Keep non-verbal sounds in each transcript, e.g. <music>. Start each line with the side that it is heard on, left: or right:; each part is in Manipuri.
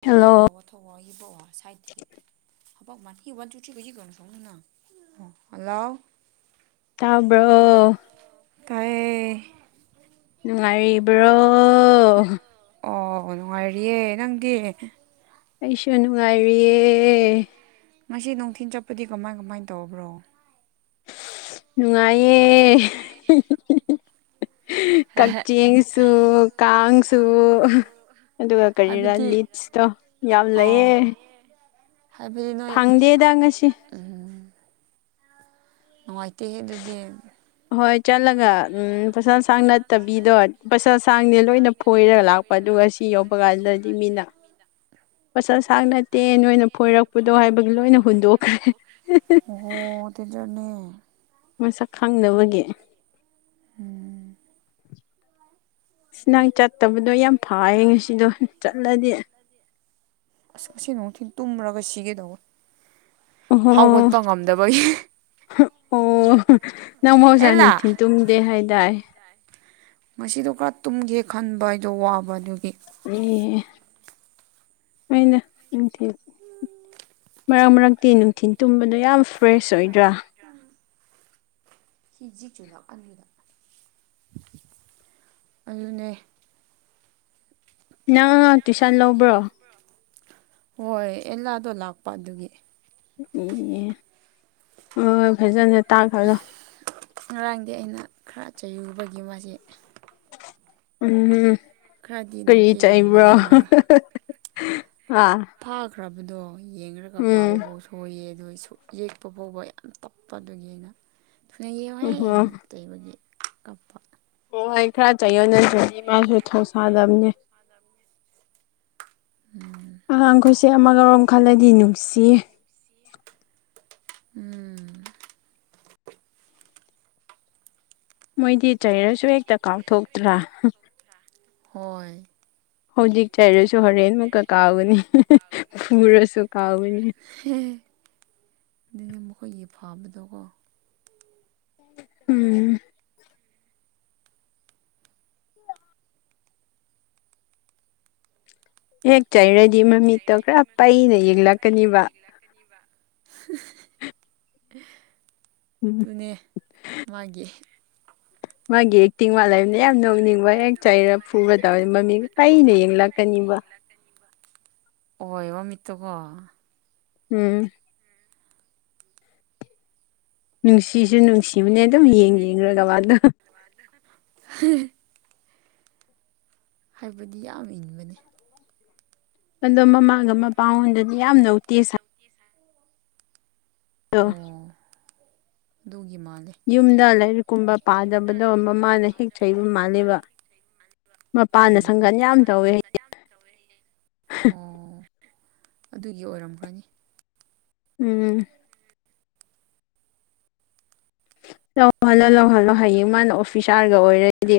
right: ꯊꯋꯥ ꯇꯧꯔꯤ
left: ꯍꯜꯂꯣ
right: ꯂꯣꯑꯣ ꯊꯧꯑ ꯍꯕꯣꯛꯑꯣ ꯁꯥꯏꯠꯇꯒꯤ <unintelligible> ꯍꯂꯣ
left: ꯇꯥꯕ꯭ꯔꯣ
right: ꯀꯥꯏꯌ‌ꯦ
left: ꯅꯨꯡꯉꯥꯏꯔꯤꯕ꯭ꯔꯣ
right: ꯑꯣ ꯅꯨꯡꯉꯥꯏꯔꯤꯌꯦ ꯅꯪꯗꯤ
left: ꯑꯩꯁꯨ ꯅꯨꯡꯉꯥꯏꯔꯤꯌꯦ
right: ꯉꯁꯤ ꯅꯨꯡꯊꯤꯟ ꯆꯠꯄꯗꯤ ꯀꯃꯥꯏ ꯀꯃꯥꯏ ꯇꯧꯕ꯭ꯔꯣ
left: ꯅꯨꯡꯉꯥꯏꯌꯦ ꯀꯛꯆꯦꯡ ꯁꯨ ꯀꯥꯡꯁ ꯁꯨ ꯑꯗꯨꯒ ꯀꯔꯤꯔꯥ
right: ꯍꯥꯏꯕꯗꯤ
left: ꯂꯤꯠꯁꯇꯣ ꯌꯥꯝ ꯂꯩꯌꯦ
right: ꯑꯣ ꯍꯥꯏꯕꯗꯤ ꯅꯣꯏꯗ
left: ꯐꯪꯗꯦꯗ ꯉꯁꯤ
right: ꯎꯝ ꯅꯨꯡꯉꯥꯏꯇꯦꯍꯦ ꯑꯗꯨꯗꯤ
left: ꯍꯣꯏ ꯆꯠꯂꯒ ꯎꯝ ꯐꯁꯥ ꯁꯥꯡ ꯅꯠꯇꯕꯤꯗꯣ ꯐꯁꯥ ꯁꯥꯡꯅꯦ ꯂꯣꯏꯅ
right: ꯂꯣꯏꯅ ꯐꯣꯏꯔꯒ ꯂꯥꯛꯄ ꯑꯗꯨꯒ ꯁꯤ ꯌꯣꯛꯄ ꯀꯥꯟꯗꯗ ꯃꯤꯅ
left: ꯄꯠꯁꯛ ꯁꯥꯡ ꯅꯠꯇꯦ ꯅꯣꯏꯅ ꯐꯣꯏꯔꯛꯄꯗꯣ ꯍꯥꯏꯕꯒꯤ ꯂꯣꯏꯅ ꯍꯨꯟꯗꯣꯛꯈ꯭ꯔꯦ
right: ꯑꯣ ꯗꯨꯏꯗꯅꯦ
left: ꯃꯁꯛ ꯈꯪꯅꯕꯒꯤ
right: ꯎꯝ
left: ꯁꯤ ꯅꯪ ꯆꯠꯇꯕꯗꯣ ꯌꯥꯝ ꯐꯌꯦ ꯉꯁꯤꯗꯣ ꯆꯠꯂꯗꯤ
right: ꯑꯁ ꯉꯁꯤ ꯅꯨꯡꯊꯤꯜ ꯇꯨꯝꯔꯒ ꯁꯤꯒꯦ ꯇꯧꯕ
left: ꯑꯣ
right: ꯉꯝꯗꯕꯒꯤ
left: ꯑꯣ ꯅꯪꯕꯨ ꯉꯁꯥꯏ
right: ꯑꯦꯂꯥ
left: ꯅꯨꯡꯊꯤꯟꯜ ꯇꯨꯝꯗꯦ ꯍꯥꯏꯗꯥꯏ
right: ꯉꯁꯤꯗꯣ ꯈꯔ ꯇꯨꯝꯒꯦ ꯈꯟꯕ ꯑꯩꯗꯣ ꯋꯥꯕ ꯑꯗꯨꯒꯤ
left: ꯑꯦ ꯑꯩꯅ ꯅꯨꯡꯊꯤꯜ ꯃꯔꯛ ꯃꯔꯛꯇꯤ ꯅꯨꯡꯊꯤꯜ ꯇꯨꯝꯕꯗꯣ ꯌꯥꯝ ꯐ꯭ꯔꯦꯁ ꯑꯣꯏꯗ꯭ꯔꯥ
right: ꯌꯥꯝ ꯀꯤꯖꯤꯖꯤ ꯆꯨꯜꯂꯥꯛ ꯑꯅꯤꯔ ꯑꯗꯨꯅꯦ
left: ꯅꯪ ꯇꯨꯏꯁꯟ ꯂꯧꯕ꯭ꯔꯣ
right: ꯍꯣꯏ ꯑꯦꯜꯂꯥꯗꯣ ꯂꯥꯛꯄ ꯑꯗꯨꯒꯤ
left: ꯑꯦ ꯍꯣꯏ ꯍꯣꯏ ꯐꯖꯅꯁꯦ ꯇꯥꯛꯈ꯭ꯔꯗꯣ
right: ꯉꯔꯥꯡꯗꯤ ꯑꯩꯅ ꯈꯔ ꯆꯌꯨꯕꯒꯤ ꯃꯥ
left: ꯎꯝ
right: ꯈꯔꯗꯤ
left: ꯀꯔꯤ
right: ꯅꯥꯎꯇꯤ
left: ꯆꯠꯕ꯭ꯔꯣ
right: ꯇꯧꯕꯅꯦ ꯃꯥꯅ
left: ꯑꯥ
right: ꯐꯥꯈ꯭ꯔꯕꯗꯣ ꯌꯦꯡꯉꯒ ꯄꯥꯕꯐꯥꯎ ꯁꯣꯏꯌꯦ ꯑꯗꯨꯗꯣ ꯌꯦꯛꯄ ꯐꯥꯎꯕ ꯌꯥꯝ ꯇꯞꯄ ꯑꯗꯨꯒꯤꯅ ꯊꯨꯅ ꯌꯦꯛꯎ ꯍꯦ ꯍꯦꯟꯅ
left: ꯑꯣꯍꯣ
right: ꯇꯩꯕꯒꯤ ꯀꯞꯄ
left: ꯑꯣ ꯑꯩ ꯈꯔ ꯆꯌꯣꯟꯅꯗ꯭ꯔꯗꯤ ꯃꯥꯁꯨ ꯊꯧꯁꯥꯗꯕꯅꯦ
right: ꯎꯝ
left: ꯑꯉꯥꯡꯈꯣꯏꯁꯦ ꯑꯃꯒꯔꯣꯝ ꯈꯜꯂꯗꯤ ꯅꯨꯡꯁꯤ
right: ꯎꯝ
left: ꯃꯣꯏꯗꯤ ꯆꯩꯔꯁꯨ ꯍꯦꯛꯇ ꯀꯥꯎꯊꯣꯛꯇ꯭ꯔꯥ
right: ꯍꯣꯏ
left: ꯍꯧꯖꯤꯛ ꯆꯩꯔꯁꯨ ꯍꯣꯔꯦꯟ ꯃꯨꯛꯀ ꯀꯥꯎꯒꯅꯤ ꯐꯔꯁꯨ ꯀꯥꯎꯒꯅꯤ
right: ꯑꯦꯦ ꯑꯗꯨꯅꯦ ꯃꯈꯣꯏꯒꯤ ꯐꯥꯕꯗꯣꯀꯣ
left: ꯎꯝ ꯍꯦꯛ ꯆꯩꯔꯗꯤ ꯃꯃꯤꯠꯇꯣ ꯈꯔ ꯄꯩꯅ ꯌꯦꯡꯂꯛꯀꯅꯤꯕ
right: ꯏꯂꯥꯛ ꯀꯅꯤꯕ
left: ꯎꯝ
right: ꯑꯗꯨꯅꯦ ꯃꯥꯒꯤ
left: ꯃꯥꯒꯤ ꯑꯦꯛꯇꯤꯡ
right: ꯃꯥꯒꯤ
left: ꯋꯥꯠꯂꯕꯅ ꯌꯥꯝ
right: ꯆꯤꯡ ꯃꯥꯂꯕꯅ
left: ꯅꯣꯛꯅꯤꯡꯕ
right: ꯌꯥꯝ
left: ꯍꯦꯛ ꯆꯩꯔ
right: ꯅꯧꯅꯤꯡꯕ ꯍꯦꯛ
left: ꯐꯨꯕ
right: ꯆꯩꯔ
left: ꯇꯧꯔꯗꯤ
right: ꯄꯨꯔ
left: ꯃꯃꯤꯠ
right: ꯇꯧ
left: ꯄꯩꯅ
right: ꯃꯃꯤ ꯑꯩꯅ
left: ꯌꯦꯡꯂꯛꯀꯅꯤꯕ
right: ꯌꯦꯡ ꯂꯥꯛꯀꯦ ꯑꯣꯏꯏ ꯋꯥꯃꯤꯠꯇꯀꯣ
left: ꯎꯝ ꯅꯨꯡꯁꯤꯁꯨ ꯅꯨꯡꯁꯤꯕꯅꯦ ꯑꯗꯨꯝ ꯌꯦꯡ ꯌꯦꯡꯈꯒꯕ ꯑꯗ
right: ꯍ ꯍꯥꯏꯕꯗꯤ ꯌꯥꯝ ꯏꯟꯕꯅꯤ
left: ꯀꯟꯗꯣ ꯃꯃꯥꯡ
right: ꯑꯗꯣ ꯃꯃꯥꯡꯗ ꯃꯄꯥꯡꯟꯗꯁꯨ ꯌꯥꯝꯅ ꯎꯦ ꯑꯣ ꯑꯗꯨꯒꯤ ꯃꯥꯜꯂꯦ
left: ꯌꯨꯝꯗ ꯂꯥꯏꯔꯤꯛ ꯀꯨꯝꯕ ꯄꯥꯗꯕꯗꯣ ꯃꯃꯥꯅ ꯍꯦꯛ ꯆꯩꯕ ꯃꯥꯜꯂꯕ ꯃꯄꯥꯟꯗ
right: ꯎꯝ
left: ꯁꯪꯒꯟ ꯌꯥꯝ ꯇꯧꯋꯦ ꯑꯩ
right: ꯑꯣ ꯑꯗꯨꯒꯤ ꯑꯣꯏꯔꯝꯈ꯭ꯔꯅꯤ
left: ꯎꯝ ꯂꯧꯍꯜꯂꯣ ꯂꯍꯜꯂꯣ ꯍꯌꯦꯡ ꯃꯥꯅ ꯑꯣꯐꯤꯁꯥꯔꯒ ꯑꯣꯏꯔꯗꯤ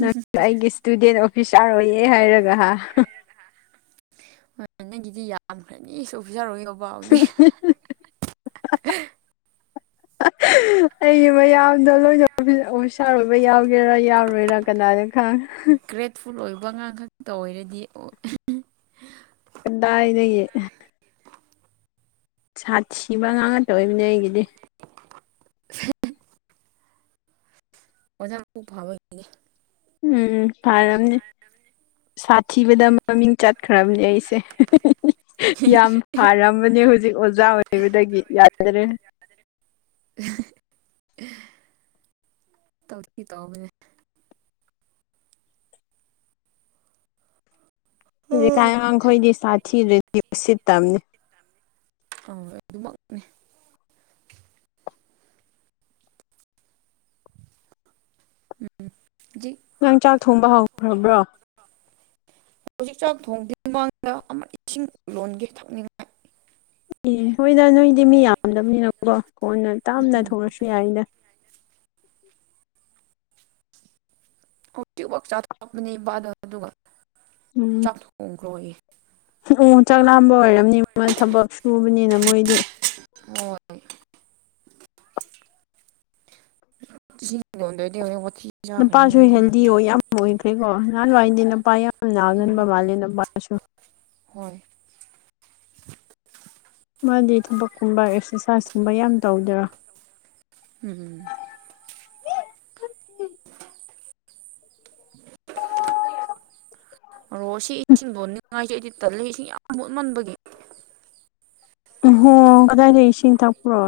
left: ꯅꯪ ꯑꯩꯒꯤ ꯏꯁꯇꯨꯗꯦꯟ ꯑꯣꯐꯤꯁ ꯆꯥꯔ ꯑꯣꯏꯌꯦꯦ ꯍꯥꯏꯔꯒ
right: ꯍꯣꯏ ꯅꯪꯒꯤꯗꯤ ꯌꯥꯝꯈ꯭ꯔꯅꯤꯁꯨ ꯑꯣꯐꯤꯁꯥꯔ ꯑꯣꯏ ꯌꯣꯕꯥꯎꯗꯦ
left: <inaudible>
right: <inaudible>
left: ꯑꯩꯒꯤ ꯃꯌꯥꯝꯗꯣ ꯂꯣꯏꯅ ꯑꯣꯐꯤꯁꯥꯔ ꯑꯣꯏꯕ ꯌꯥꯎꯒꯦꯔꯥ ꯌꯥꯎꯔꯣꯏꯔꯥ ꯀꯅꯥꯅ ꯈꯪ
right: ꯐꯨꯜ ꯑꯣꯏꯕ ꯑꯉꯥꯡ ꯈꯛꯇ ꯑꯣꯏꯔꯗꯤ
left: ꯀꯗꯥꯏ ꯂꯩꯗꯒꯤ ꯁꯥꯊꯤꯕ ꯉꯥꯛ ꯉꯥꯛꯇ ꯑꯣꯏꯕꯅꯦ ꯑꯩꯒꯤꯗꯤ
right: <inaudible> ꯑꯣꯖꯥ ꯐꯕꯅꯦ
left: ꯎꯝ ꯐꯔꯝꯅꯦ ꯁꯥꯊꯤꯕꯗ ꯃꯃꯤꯡ ꯆꯠꯈ꯭ꯔꯕꯅꯦ ꯑꯩꯁꯦ ꯌꯥꯝ ꯐꯔꯝꯕꯅꯦ ꯍꯧꯖꯤꯛ ꯑꯣꯖꯥ ꯑꯣꯏꯕꯗꯒꯤ ꯌꯥꯗꯔꯦ
right: ꯇꯧꯁꯤꯤ ꯇ
left: ꯍꯧꯖꯤꯛ
right: ꯑꯧ
left: ꯀꯥꯏ ꯑꯩꯈꯣꯏꯗꯤ ꯁꯥꯊꯤ ꯔꯦꯗꯤꯑꯣ ꯁꯤꯠꯇꯕꯅꯦ
right: ꯑ ꯑꯗꯨ <unintelligible> ꯎꯝ ꯖꯤ <unintelligible>
left: ꯅꯪ ꯆꯥꯛ ꯊꯣꯡꯕ ꯍꯧꯈ꯭ꯔꯕ꯭ꯔꯣ
right: ꯍꯧꯖꯤꯛ ꯆꯥꯛ ꯊꯣꯡꯗꯨ ꯃꯃꯥꯡꯗ ꯑꯃ ꯏꯁꯤꯡ ꯂꯣꯟꯒꯦ ꯊꯛꯅꯤꯡꯉ <unintelligible>
left: ꯑꯦ ꯍꯣꯏꯗ ꯅꯣꯏꯗꯤ ꯃꯤ ꯌꯥꯝꯗꯕꯅꯤꯅꯀꯣ ꯀꯣꯟꯅ ꯇꯥꯝꯅ
right: ꯎꯝ
left: ꯊꯣꯛꯂꯁꯨ ꯌꯥꯏꯅꯦ
right: ꯍꯧꯇꯤꯕ ꯆꯥꯊꯣꯔꯛꯄꯅꯦ ꯏꯄꯥꯗ ꯑꯗꯨꯒ ꯆꯥꯛꯊꯣꯡꯈ꯭ꯔꯣ
left: ꯎ ꯆꯥꯛ ꯂꯥꯝꯕ ꯑꯣꯏꯔꯝꯅꯤ ꯃꯣꯏ ꯊꯕꯛ ꯁꯨꯕꯅꯤꯅ ꯃꯣꯏꯗꯤ
right: ꯍꯣꯏ ꯁꯤ ꯀꯣꯗꯗꯤ ꯍꯧꯅꯦ ꯄꯊꯤ <unintelligible>
left: ꯅꯨꯄꯥꯁꯨ ꯍꯦꯜꯗꯤ ꯑꯣꯏ ꯌꯥꯝ ꯑꯣꯏꯈ꯭ꯔꯦꯀꯣ ꯅꯍꯥꯟꯋꯥꯏꯗꯤ ꯅꯨꯄꯥ ꯌꯥꯝ ꯅꯥꯒꯟꯕ
right: ꯎꯝ
left: ꯃꯥꯜꯂꯦ ꯅꯨꯄꯥꯁꯨ <unintelligible>
right: ꯍꯣꯏ
left: ꯃꯥꯗꯤ ꯊꯕꯛꯀꯨꯝꯕ ꯑꯦꯛꯁꯔꯁꯥꯏꯁꯀꯨꯝꯕ ꯌꯥꯝ ꯇꯧꯗꯔꯥ
right: ꯎꯝ <inaudible> ꯑꯣꯣ ꯁꯤ ꯏꯁꯤꯡꯗꯣ ꯅꯤꯡꯉꯥꯏꯖꯦ ꯑꯩꯗꯤ ꯇꯂ ꯏꯁꯤꯡ ꯌꯥꯝ ꯃꯨꯠꯃꯟꯕꯒꯤ
left: ꯎꯝ ꯍꯣ ꯀꯗꯥꯏꯗꯒꯤ ꯏꯁꯤꯡ ꯊꯛꯄ꯭ꯔꯣ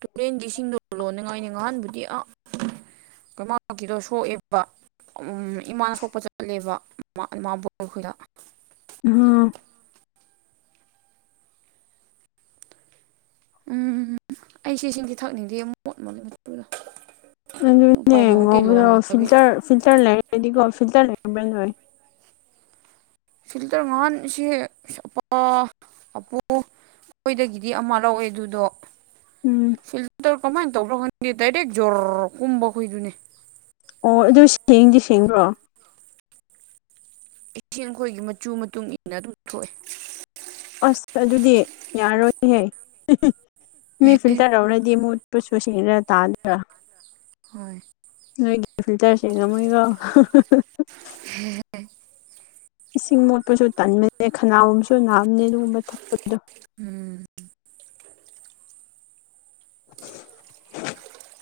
right: ꯇꯨꯔꯦꯟꯒꯤ ꯏꯁꯤꯡꯗꯣ ꯂꯣꯟꯅꯤꯡꯉꯥꯏꯅꯤ ꯉꯍꯥꯟꯕꯨꯗꯤ ꯑ ꯀꯃꯀꯤꯗꯣ ꯁꯣꯛꯑꯦꯕ <unintelligible> ꯏꯃꯥꯅ ꯁꯣꯛꯄ ꯆꯠꯂꯦꯕ ꯏꯃꯥꯕ ꯑꯩꯈꯣꯏꯗ
left: ꯎꯝ
right: ꯎꯝ ꯎ ꯎ ꯑꯩ ꯁꯤꯁꯤꯡꯁꯦ ꯊꯛꯅꯤꯡꯗꯦ ꯑꯃꯨꯛ ꯃꯣꯠ ꯃꯣꯜꯂꯦ ꯃꯨꯔꯗ <unintelligible>
left: ꯑꯗꯨꯅꯦ
right: ꯄꯥꯏꯂꯃꯗꯤꯇꯩ ꯂꯣꯟꯍꯟ
left: ꯉꯧꯕꯗꯣ
right: ꯂꯒꯦ
left: ꯐꯤꯜꯇꯔ
right: <unintelligible>
left: ꯐꯤꯜꯇꯔ ꯂꯩꯔꯒꯗꯤꯀꯣ ꯐꯤꯜꯇꯔ ꯂꯩꯔꯝꯕ ꯑꯣꯏ <unintelligible>
right: ꯐꯤꯜꯇꯔ ꯉꯍꯥꯟ ꯁꯤ ꯑꯞꯄꯨ <unintelligible> ꯑꯩꯈꯣꯏꯗꯒꯤꯗꯤ ꯑꯃ ꯂꯧꯑꯦ ꯑꯗꯨꯗꯣ
left: ꯎꯝ
right: ꯁꯤꯜꯇ ꯇ ꯀꯃꯥꯏ ꯇ꯭ꯔ ꯈꯗꯤꯗꯥꯏꯔꯦꯛ ꯖꯣꯔ ꯀꯨꯝꯕꯈꯣꯏꯗꯨꯅꯦ
left: ꯑꯣ ꯑꯗꯨ ꯁꯦꯡꯗꯤ ꯁꯦꯡꯗ꯭ꯔꯣ
right: ꯏꯁꯤꯡ ꯑꯩꯈꯣꯏꯒꯤ ꯃꯆꯨ ꯃꯇꯨꯡ ꯏꯟꯅ ꯑꯗꯨꯝ ꯊꯣꯛꯑꯦ
left: ꯑꯁ ꯑꯗꯨꯗꯤ ꯌꯥꯔꯣꯏꯍ ꯃꯤ ꯐꯤꯜꯇꯔ ꯇꯧꯔꯗꯤ ꯃꯨꯠꯄꯨꯁꯨꯁꯦꯡꯗꯔ ꯇꯥꯗ꯭ꯔꯥ
right: ꯍꯣꯏ
left: ꯅꯣꯏꯒꯤ ꯐꯤꯜꯇꯔꯁꯤꯡꯦꯒ ꯃꯣꯏꯒ <unintelligible>
right: ꯍꯝ
left: ꯏꯁꯤꯡ ꯃꯣꯠꯄꯁꯨ ꯇꯟꯕꯅꯦ ꯈꯅꯥꯒꯨꯝꯕꯁꯨ ꯅꯥꯝꯅꯦ ꯑꯗꯨꯒꯨꯝꯕ ꯊꯛꯄꯗꯣ
right: ꯎꯝ
left: <inaudible>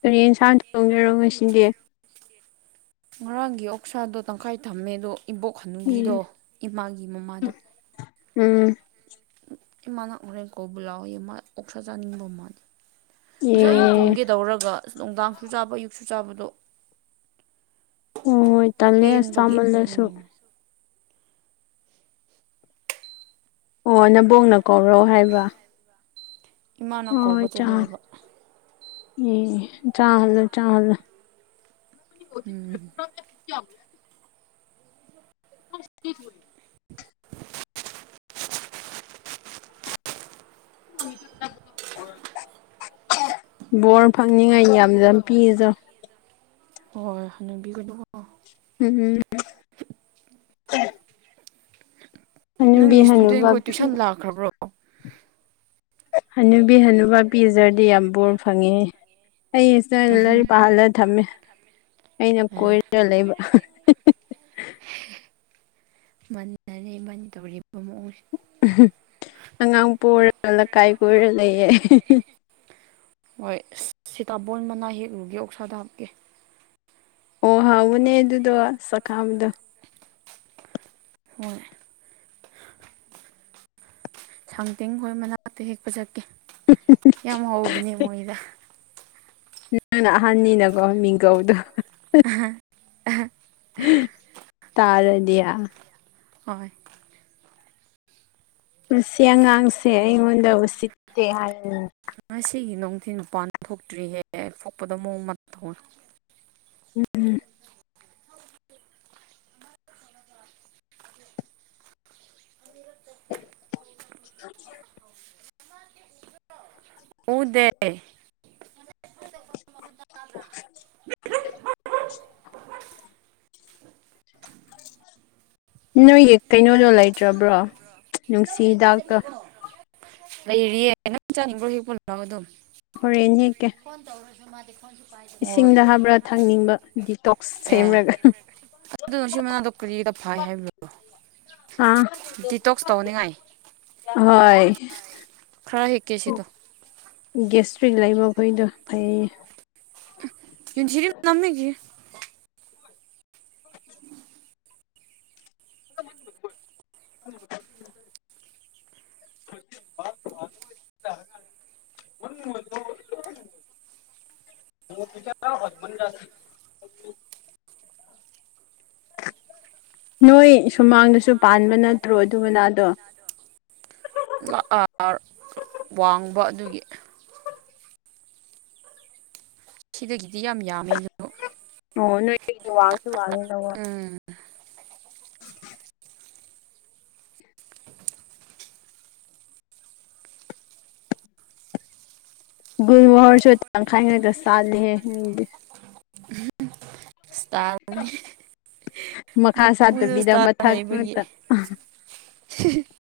left: ꯇꯔꯦꯟ ꯌꯦꯟꯁꯥꯡ ꯊꯣꯡꯖꯔꯣ ꯉꯁꯤꯗꯤ
right: ꯉꯔꯥꯡꯒꯤ ꯑꯣꯛꯁꯥꯗꯣ ꯇꯪꯈꯥꯏ ꯊꯝꯃꯦ ꯑꯗꯣ ꯏꯕꯣꯛ ꯍꯅꯨꯕꯤꯗꯣ ꯏꯃꯥꯒꯤ ꯃꯃꯥꯗꯣ
left: ꯎꯝ
right: ꯏꯃꯥꯅ ꯍꯣꯔꯦꯟ ꯀꯧꯕ ꯂꯥꯎꯑꯣꯌꯦ ꯃꯥ ꯑꯣꯛꯁꯥ ꯆꯥꯅꯤꯡꯕ ꯃꯥꯜꯂꯦ ꯉꯁꯥꯏ ꯑꯌꯨꯛ
left: ꯑꯦ
right: ꯊꯣꯡꯒꯦꯗꯧꯔꯒ ꯑꯁ ꯅꯨꯡꯗꯥꯡꯁꯨ ꯆꯥꯕ ꯑꯌꯨꯛꯁꯨ ꯆꯥꯕꯗꯣ
left: ꯑꯣ ꯍꯣꯏ ꯇꯜꯂꯦ ꯑꯁ
right: ꯄꯦꯟꯕꯒꯤ
left: ꯆꯥꯃꯜꯂꯁꯨ
right: ꯎꯝ
left: ꯑꯣ ꯅꯕꯣꯡꯅ ꯀꯧꯔꯣ ꯍꯥꯏꯕ
right: ꯏꯃꯥꯅ
left: ꯍꯣꯏ ꯍꯣꯏ
right: ꯀꯧꯕ
left: ꯆꯥ
right: ꯆꯠꯂꯨ ꯍꯥꯏꯕ
left: ꯑꯦ ꯆꯥ ꯍꯖꯔ ꯆꯥ ꯍꯖꯔ <unintelligible>
right: ꯎꯝ
left: <inaudible> <inaudible> ꯕꯣꯔ ꯐꯪꯅꯤꯡꯉꯥꯏ ꯌꯥꯝ ꯌꯥꯝ ꯄꯤꯁꯨ <unintelligible>
right: ꯍꯣꯏ ꯍꯣꯏ ꯍꯅꯕꯤꯒꯅꯨꯀꯣ <unintelligible>
left: ꯎꯝ ꯍꯅꯨꯕꯤ
right: ꯅꯪꯒꯤ
left: ꯍꯅꯨꯕ
right: ꯏꯁꯇꯨꯗꯦꯟꯈꯣꯏ ꯇꯨꯏꯁꯟ ꯂꯥꯛꯈ꯭ꯔꯕ꯭ꯔꯣ
left: ꯍꯅꯨꯕꯤ ꯍꯅꯨꯕ ꯄꯤꯖꯔꯗꯤ ꯌꯥꯝ ꯕꯣꯔ ꯐꯪꯉꯦ ꯑꯩꯁꯨꯅ
right: ꯎꯝꯍꯨꯝ
left: ꯂꯥꯏꯔꯤꯛ ꯄꯥꯍꯜꯂꯒ ꯊꯝꯃꯦ ꯑꯩꯅ ꯀꯣꯏꯔꯒ ꯂꯩꯕ
right: ꯃꯅꯔꯦꯃꯅ ꯇꯧꯔꯤꯕ ꯃꯑꯣꯡꯁ
left: ꯑꯉꯥꯡ ꯄꯔ ꯂꯩꯀꯥꯏ ꯀꯣꯏꯔ ꯂꯩꯌꯦ
right: ꯍꯣꯏ ꯁꯤꯇꯥꯥꯕꯜ ꯃꯅꯥ ꯍꯦꯛꯂꯨꯒꯦ ꯑꯣꯛꯁꯥꯗ ꯍꯥꯞꯀꯦ
left: ꯑꯣ ꯍꯥꯎꯋꯅꯦ ꯑꯗꯨꯗꯣ ꯆꯥꯛꯈꯥꯕꯗꯣ
right: ꯍꯣꯏ ꯁꯥꯡꯇꯤꯡ ꯈꯣꯏ ꯃꯅꯥꯛꯇ ꯍꯦꯛꯄ ꯆꯠꯀꯦ ꯌꯥꯝ ꯍꯧꯕꯅꯦ ꯃꯣꯏꯗ
left: ꯅꯪꯅ ꯑꯍꯟꯅꯤꯅꯀꯣ ꯃꯤꯡꯒꯧꯗꯣ
right: ꯑꯍ
left: ꯇꯥꯔꯗꯤꯌꯥ
right: ꯍꯣꯏ
left: ꯄꯨꯟꯁꯤ ꯑꯉꯥꯡꯁꯦ ꯑꯩꯉꯣꯟꯗ ꯎꯁꯤꯠꯇꯦ ꯍꯥꯏꯅꯤ
right: ꯉꯁꯤꯒꯤ ꯅꯨꯡꯊꯤꯜ ꯅꯨꯄꯥꯥꯟ ꯊꯣꯛꯇ꯭ꯔꯤꯍꯦꯦꯛ ꯄꯣꯛꯄꯗ ꯃꯑꯣꯡ ꯃꯇ ꯇꯧꯋ
left: ꯎꯝ ꯎꯝ
right: ꯑ ꯔꯛꯛꯇ
left: <unintelligible>
right: ꯀꯨꯗꯦ
left: <unintelligible> ꯅꯣꯏꯒꯤ ꯀꯩꯅꯣꯗꯣ ꯂꯩꯇ꯭ꯔꯕ꯭ꯔꯣ ꯅꯨꯡꯁꯤꯗ
right: ꯂꯩꯔꯤꯌꯦ ꯅꯪ ꯆꯥꯅꯤꯡꯕ꯭ꯔꯣ ꯍꯦꯛ ꯄꯨꯜꯂꯣ ꯑꯗꯨꯝ
left: ꯍꯣꯔꯣꯏꯅꯤ ꯀꯦ
right: ꯍꯣꯏ
left: ꯍꯥꯞꯕ꯭ꯔꯥ ꯊꯛꯅꯤꯡꯕ ꯗꯤꯇꯣꯛꯁ
right: ꯑꯦ
left: ꯁꯦꯝꯔꯒ
right: ꯑꯗꯨꯅꯣ ꯁꯤ ꯃꯅꯥꯗꯣ ꯀꯔꯤꯗ ꯐꯥꯏ ꯍꯥꯏꯕꯣ
left: ꯑꯥ
right: ꯗꯤꯇꯣꯛꯁ ꯇꯧꯅꯤꯡꯉꯥꯏ
left: ꯍꯣꯏ
right: ꯈ꯭ꯔꯔ ꯍꯦꯛ ꯀꯦꯁꯤꯗ
left: ꯒꯦꯁꯇ꯭ꯔꯤꯛ ꯂꯩꯕ ꯃꯈꯣꯏꯗꯣ ꯍꯩ
right: ꯌꯔꯤ ꯅꯝꯃꯤꯃꯦꯒꯤ
left: <inaudible> <unintelligible> ꯍꯖꯃꯟ ꯅꯣꯏ ꯁꯨꯃꯥꯡꯗꯁꯨ ꯄꯥꯟꯕ ꯅꯠꯇ꯭ꯔꯣ ꯑꯗꯨꯅꯥꯗꯣ
right: ꯋꯥꯡꯕ ꯑꯗꯨꯒꯤ ꯁꯤꯗꯒꯤꯗꯤ ꯌꯥꯝ ꯌꯥꯝꯃꯦ ꯑꯗꯨ
left: ꯑꯣ ꯅꯣꯏ ꯋꯥꯁꯨ ꯋꯥꯅꯦꯦꯅ ꯋꯥ
right: ꯎꯝ
left: ꯒꯨꯔ ꯋꯥꯔꯁꯨ ꯇꯪꯈꯥꯏꯉꯛꯇ ꯁꯥꯠꯂꯤꯦ
right: ꯏꯁꯇꯥꯅꯤ
left: ꯃꯈꯥ ꯁꯥꯠꯇꯕꯤꯗꯥ
right: ꯏꯁꯇꯥꯜ ꯂꯩꯕꯒꯤ
left: ꯃꯊꯛꯠꯇ
right: <inaudible>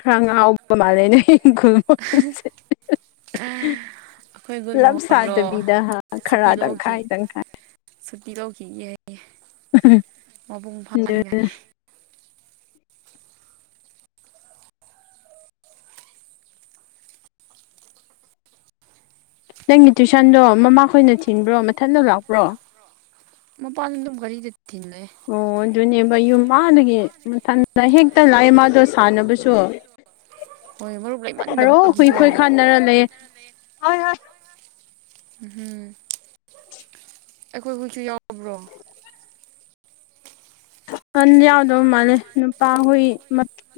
left: ꯈꯔ ꯉꯥꯎꯕ ꯃꯥꯜꯂꯦꯅꯦꯈꯜꯁꯦ
right: ꯑꯩꯈꯣꯏ ꯒꯨꯟ
left: ꯂꯞ
right: ꯃꯣꯍꯣꯔꯗꯣ
left: ꯁꯥꯥꯗꯕꯤꯗꯥ ꯍꯥ ꯈꯔ
right: ꯁꯨꯇꯤ ꯂꯧꯈꯤ
left: ꯇꯪꯈꯥꯏ ꯇꯪꯈꯥꯏ
right: ꯁꯨꯇꯤ ꯂꯧꯈꯤꯒꯌꯦ ꯃꯄꯨꯡ
left: ꯑꯗꯨ
right: ꯐꯥꯅꯤꯡꯉꯥꯏ
left: ꯅꯪꯒꯤ ꯇꯨꯏꯁꯟꯗꯣ ꯃꯃꯥꯈꯣꯏꯅ ꯊꯤꯟꯕ꯭ꯔꯣ ꯃꯊꯟꯇ ꯂꯥꯛꯄ꯭ꯔꯣ
right: ꯃ ꯄꯥꯟꯗ ꯔꯤꯗ ꯊ ꯂꯩ
left: ꯑꯣ ꯑꯗꯨꯅꯦꯕ ꯌꯨꯝ ꯃꯥꯗꯒꯤ ꯃꯊꯟꯇꯗ ꯍꯦꯛꯇ ꯂꯥꯛꯑꯦ ꯃꯥꯗꯣ ꯁꯥꯟꯅꯕꯁꯨ
right: ꯍꯣꯏ ꯃꯔꯨꯞ
left: ꯑꯣ ꯍꯨꯏ ꯍꯨꯏ
right: ꯂꯩꯃꯟꯗꯕꯒꯤꯀꯣ
left: ꯈꯥꯟꯅꯔ ꯂꯩ ꯍꯣꯏ ꯍꯣꯏ
right: ꯎꯝꯝ ꯑꯩꯈꯣꯏ ꯍꯧꯖꯤꯁꯨ ꯌꯥꯎꯕ꯭ꯔꯣ
left: ꯍꯟ ꯌꯥꯎꯗꯧ ꯃꯥꯜꯂꯦ ꯅꯨꯄꯥ ꯍꯨꯏ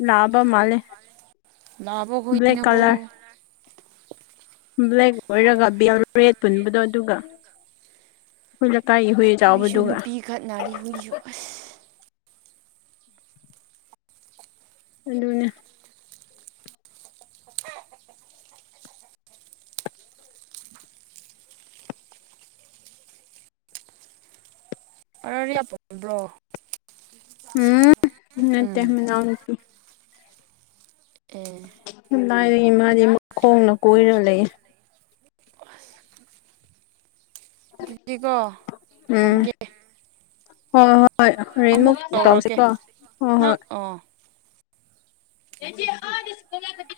left: ꯂꯥꯛꯑꯕ ꯃꯥꯜꯂꯦ
right: ꯂꯕꯣꯛ
left: ꯕ꯭ꯂꯦꯛ
right: ꯈꯅ ꯀꯧꯕꯣ
left: ꯕ꯭ꯂꯦꯛꯔꯒ ꯕꯦꯜ ꯔꯦꯠ ꯄꯨꯟꯕꯗꯣ ꯑꯗꯨꯒ ꯑꯩꯈꯣꯏ ꯂꯩꯀꯥꯏꯒꯤ ꯍꯨꯏ ꯆꯥꯎꯕꯗꯨꯒ
right: ꯈꯠ ꯅꯥꯔꯤ ꯍꯨꯏꯌ ꯑꯁ
left: ꯑꯅꯦ
right: ꯑꯔꯤꯌꯥ ꯄꯕ꯭ꯔꯣ
left: ꯎꯝ ꯅꯠꯇꯟꯅꯎꯅꯠꯇ
right: ꯑꯦ
left: ꯂꯥꯏꯔꯤ ꯏ ꯃꯥꯥꯗꯤꯨꯛ ꯈꯣꯡꯅ ꯀꯣꯏꯔ ꯂꯩꯦ
right: ꯗꯤꯀꯣ
left: ꯎꯝ
right: ꯊꯝꯒꯦ
left: ꯍꯣꯏ ꯍꯣꯏ
right: ꯑꯃꯨꯛ
left: ꯍꯣꯔꯦꯟꯦꯟꯃꯨꯛ
right: ꯇꯧꯔꯛꯀꯦ
left: ꯇꯧꯁꯤꯀꯣ ꯍꯣꯏ
right: ꯅꯪ
left: ꯍꯣꯏ
right: ꯑꯣ
left: ꯦꯗꯤ ꯁꯀꯨ ꯀ